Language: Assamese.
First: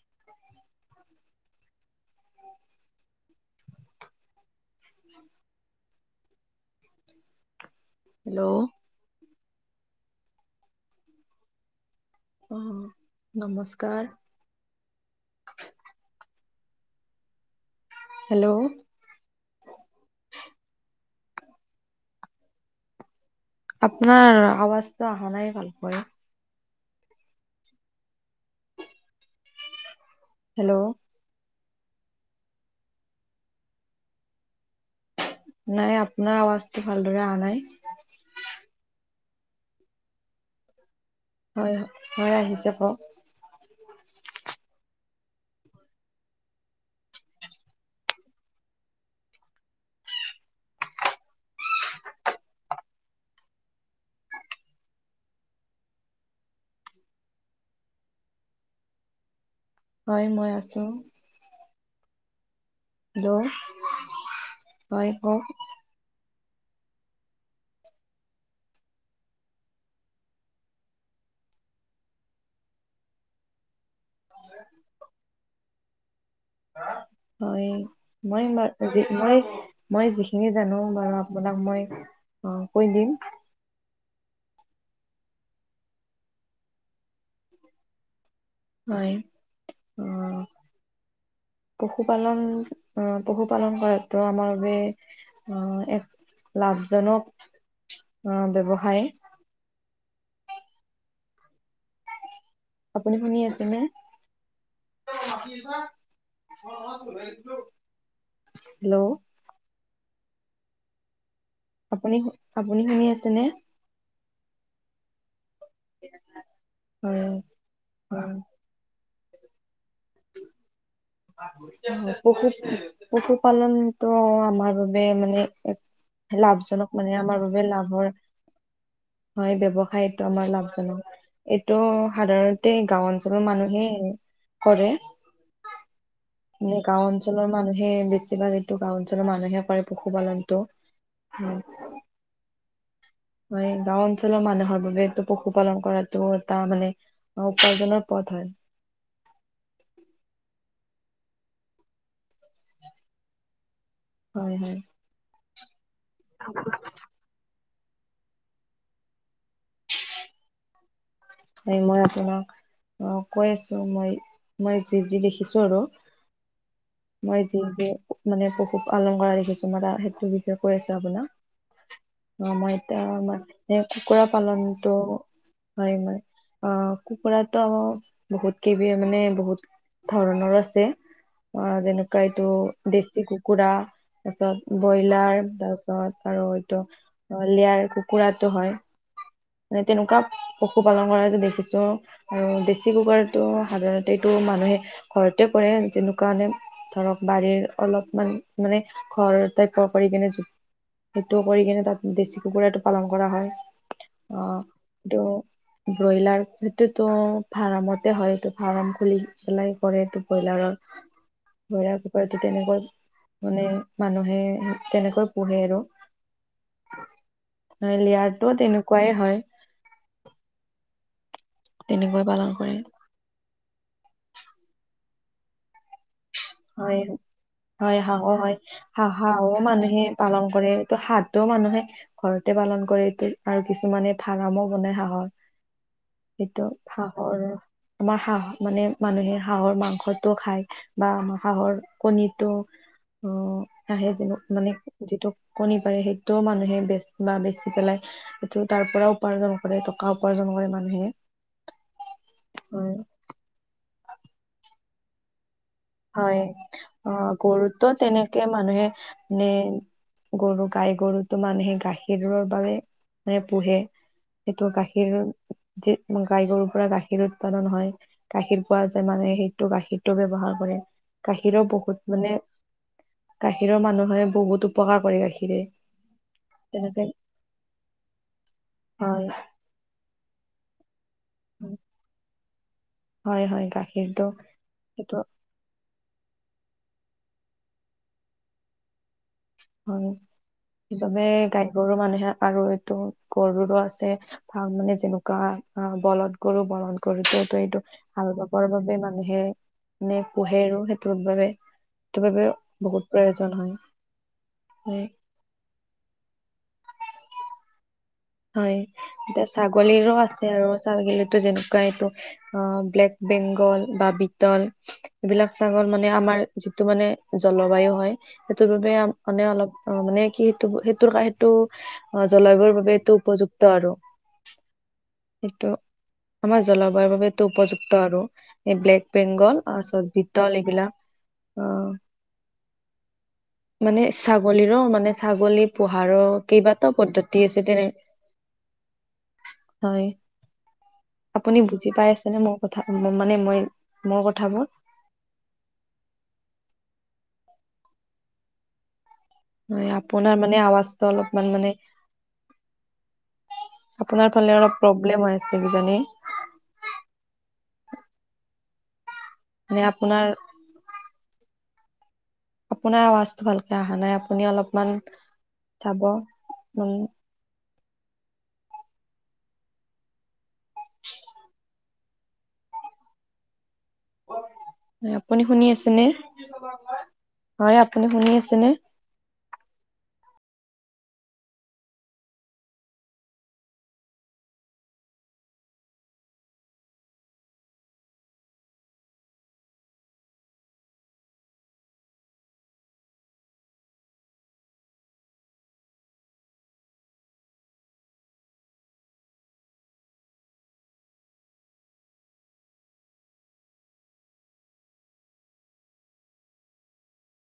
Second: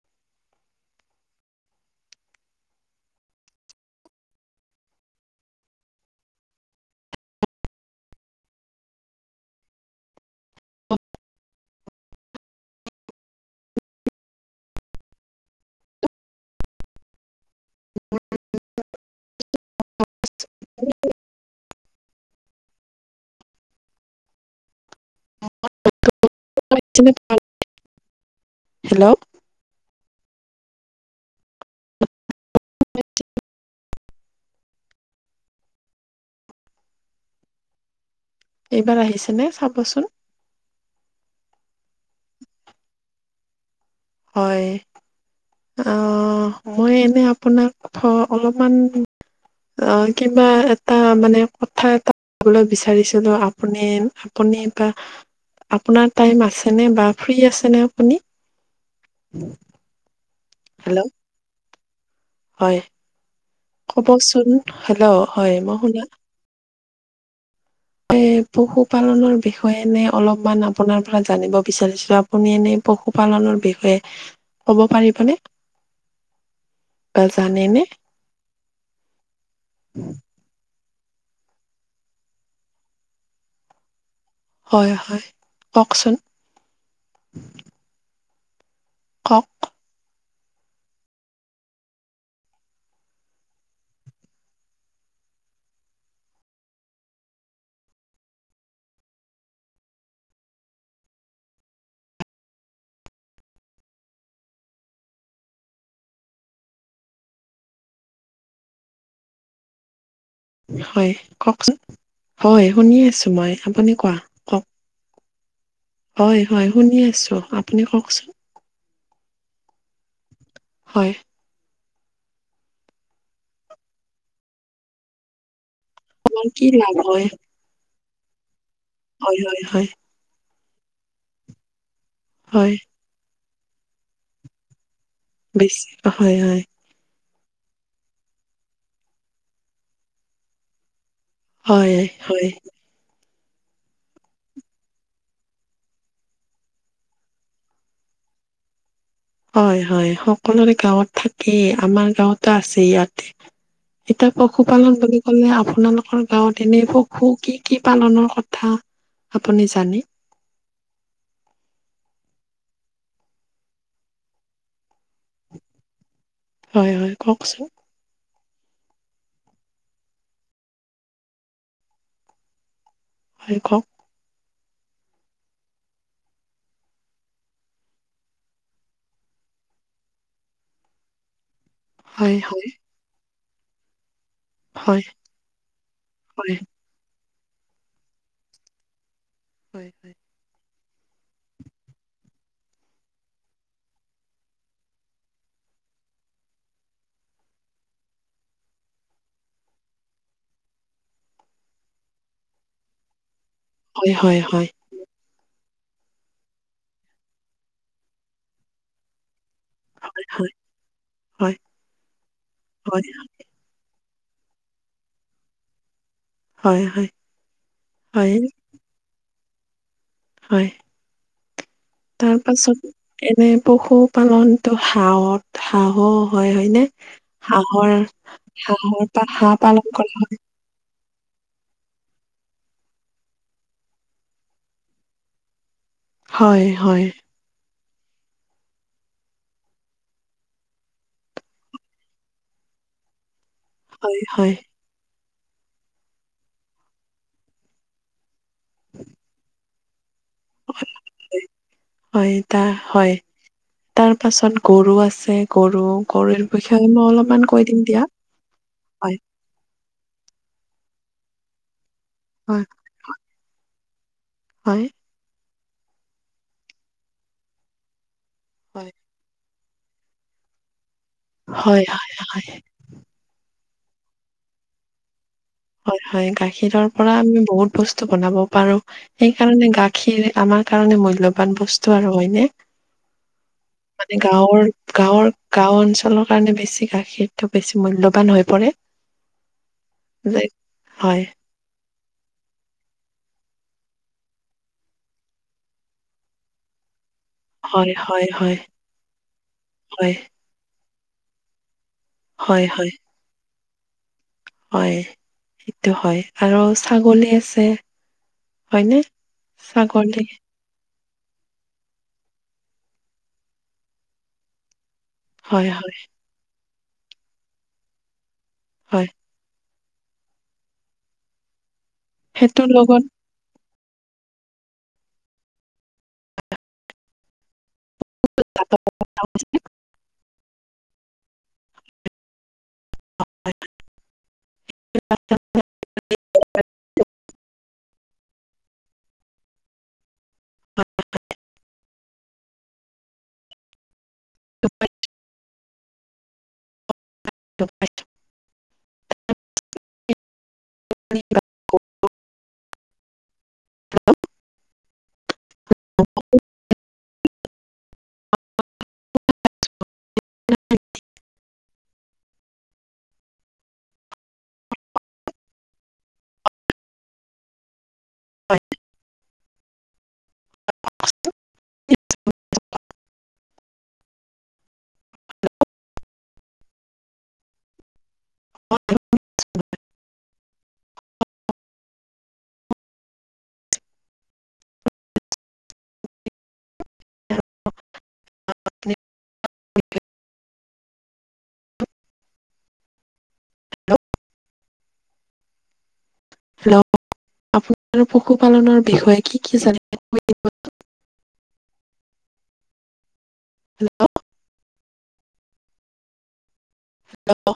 [unintelligible] [unintelligible] হেল্ল'অ অহ নমস্কাৰ হেল্ল'অ আপোনাৰ আৱাজটো আহ নাই ভাল কৈ [unintelligible] হেল্ল হেল্ল'অ নাই আপোনাৰ আৱাজটো ভালদৰে অহানাই এইবাৰ আহিছেনেে চাবচোন। হয় হয় হয় আহিছে কও হয়। অ মই এনে আপোনাক অলপমান। অ কিবা এটা মানে কথা এটা কবলৈ বিচাৰিছিলো আপুনি আপোনাক আপোনাৰ টাইম আছেনে ফিৰি আছে নে‌? উম [unintelligible] হয় মই আছোঁ। হয় কবচোন হেল্ল' হয় মই শুনা। এ পশুপালনৰ বিষয়ে এনে অলপমান আপোনাৰ পৰা জানিব বিচাৰিছিলো আপুনি এনে। পশুপালনৰ বিষয়ে ক'ব পাৰিবনে। বা হয় জানেনে মই ম মই মই যিখিনি জানো। আপোনাক মই কৈ দিম। হয় হয় কওকচোন। হয় কওক অ। পশুপালন আহ পশুপালন কৰাতো আমাৰ বাবে আহ এক লাভজনক আহ ব্যবসায়। আপুনি শুনিয় আছেনে। [unintelligible] হেল্ল'। হয় কওকচোন আপুনি হয় আপুনি শুনি আছো আছেনে? মই আপুনি কোৱা। [unintelligible] হয় হয় শুনি হয় আছো আপুনি কওকচোন। হয় আহ [unintelligible] পশু পশুপালনটো আমাৰ বাবে মানে। আমাৰ কি লাভ লাভজনক মানে হয় আমাৰ বাবে লাভৰ। হয় ব্যৱসায়টোৰ আমাৰ লাভজনক, এইটো হয় সাধাৰণতে গাও অঞ্চল। ৰ মানুহে কৰে। ব হয় হয়। মানে গাঁও অঞ্চলৰ মানুহে বেছিভাগ এইটো গাও অঞ্চলৰ মানুহে কৰে পশুপালনতটো। হয় হয়। হয়। গাও অঞ্চলৰ মানুহৰ বাবেটো পশুপালন কৰাতটো এটা মানে উপাৰ্জনৰ পথ হয়। [unintelligible] হয়, হয়। সকলোৰে গাঁৱত থাকেই আমাৰ গাঁৱতো আছে ইয়াতে। এতিয়া হয় হয়। পশুপালন বুলি ক'লে আপোনালোকৰ গাঁৱত এনেই পশু কি। কি পালনৰ কথা আপুনি জানি। হয় মই আপোনাক অ কৈ আছো মই- মই যি যি দেখিছো আৰু হয় হয় মাই যি কওকচোন যে মানে পশু পালন কৰা দেখিছোঁ কিছুমান এটা সেইটোৰ বিষয়ে কৈ আছো আপোনাক, অ মই আমাৰ হয় এ কওক কুকুৰা পালনটো হয় মানে। অ কুকুৰা ত বহুত কিবি মানে বহুত। ধৰণৰ আছে, অ যেনেকুৱা হয় এইটো হয় দেশী কুকুৰা। তাৰপিছত হয় ব্ৰইলাৰ তাৰপিছত আৰু হয় ইটো। অ লয়াৰ কুকুৰাটো হয় মানে হয় তেনেকুৱা পশু পালন কৰা যে দেখিছোঁ আৰু ডেচি কুকুৰাটো সাধাৰণতে মানুহে ঘৰতে কৰে। তেনেকুৱা মানে ধৰক বাৰীৰ অলপমান, মানে ঘৰ টাইপৰ কৰি কিনে সেইটো কৰি কিনে তাত দেশী কুকুৰাটো পালন কৰা হয় হয় হয় হয় অ হয় সেইটো ব্ৰইলাৰ সেইতোটো ফাৰ্মতে হয়তো ফাৰ্ম খুলি। কৰে হয় ব্ৰইলাৰৰ হয় ব্ৰইলাৰ ক তেনেকৈ হয়। মানে মানুহে তেনেকৈ পোহে আৰু হয়, হয়, হয়, লেয়াৰটো তেনেকুৱাই হয়। তেনেকৈ তাৰ পালন কৰে পাছত এনে। পশুপালনটো হাঁহত হাহ হয় হয়নে হাঁহৰ হয় হাঁহো হয় -হাঁহৰ পৰা হাঁহো হাঁহ পালন মানুহে কৰা হয় পালন কৰে এইটো হাঁহটো মানুহে ঘৰতে পালন কৰে এইটো আৰু কিছুমানে ফাৰ্মো বনাই হাঁহৰ। সিটো হয়, হয়, হাঁহৰ আমাৰ হাঁহ মানে মানুহে হাঁহৰ মাংসতো খায় বা আমাৰ। হাঁহৰ কণীটো অ আহে হয়, যেনে হয়। মানে যিটো কণী পাৰে সেইটোও মানুহে বেচ বা বেচি পেলাই সেইটো তাৰ পৰা উপাৰ্জন কৰে। উপাৰ্জন কৰে মানুহে। হয়, তা হয় তাৰ পাছত গৰু আছে। গৰু গৰুৰ হয় বিষয়ে মই অ অলপমান কৈ দিম গৰুত দিয়া। তেনেকে মানুহে হয়, নে। গৰু গাই গৰুটো মানুহে গাখীৰৰ হয়, বাবে পোহে এইটো হয়, গাখীৰ যি গাই গৰুৰ পৰা গাখীৰ উৎপাদন হয়। গাখীৰ পোৱা হয়। যায় মানে সেইটো গাখীৰটো ব্যৱহাৰ কৰে। গাখীৰৰ হয়, বহুত হয়, মানে হয়, গাখীৰৰ মানুহে বহুত উপকাৰ কৰে গাখীৰ হয়- হয় গাখীৰৰ পৰা আমি বহুত বস্তু বনাব পাৰো, হয় সেইকাৰণে গাখীৰ খিৰ আমাৰ কাৰণে মূল্যবান বস্তু আৰু হয়নে। হয় হয় মানে গাখীৰটো গাঁৱৰ সেইটো -গাঁৱৰ গাওঁ অঞ্চলত। কাৰণে বেছি গাখীৰটো বেছি মূল্যবান হৈ পৰে। হয় যে হয় সেইবাবে গৰু মানুহে আৰু এইটো গৰুৰো আছে ভাল মানে যেনেকুৱা বলধ গৰু বলধ গৰুটো এইটো হয় হয় হাল হয় বাবৰ বাবে মানুহে হয় পোহে আৰু সেইটোৰ বাবে। সেইটো বাবে হয় হয় বহুত প্ৰয়োজন হয়। হয় সেইটো হয় আৰু ছাগলী আছে। হয় হয়নে এতিয়া ছাগলীৰো ছাগলী আছে আৰু ছাগলী। যেনেকুৱা এইটো অ ব্লেক বেংগল বা বিতল। এইবিলাক হয় ছাগল হয় মানে আমাৰ যিটো মানে জলবায়ু হয় সেইটোৰ বাবে হয় মানে অলপ। অ মানে কি সেইটো সেইটোৰ সেইটো অ সেইটোৰ জলবায়ুৰ বাবে লগত এইটো। উপযুক্ত আৰু সেইটো আমাৰ জলবায়ুৰ বাবেটো উপযুক্ত। আৰু এই ব্লেক বেংগল তাৰপিছত বিতল এইবিলাক অ [unintelligible] মানে ছাগলীৰো মানে ছাগলী পোহাৰৰ কেইবাটাও পদ্ধতি আছে তেনে হয়। আপুনি বুজি পাই আছেনে মোৰ কথা মানে মই মোৰ কথাবোৰ‌। [unintelligible] ম‌ই আপোনাৰ মানে আৱাজটো অলপমান মানে [inaudible] আপোনাৰফালে অলপ প্ৰব্লেম হৈ আছে কিজানি? [unintelligible] মানে আপোনাৰ। আপোনাৰ আৱাজটো ভালকে অহা নাই আপুনি অলপমান যাব উম! [unintelligible] আপুনি শুনি আছে নে হয় আপুনি [unintelligible] শুনি আছেনে? অ আ [unintelligible] [inaudible] হেল্ল আপোনাৰ পশুপালনৰ বিষয়ে কি কি জানিব। আ। হেল্লো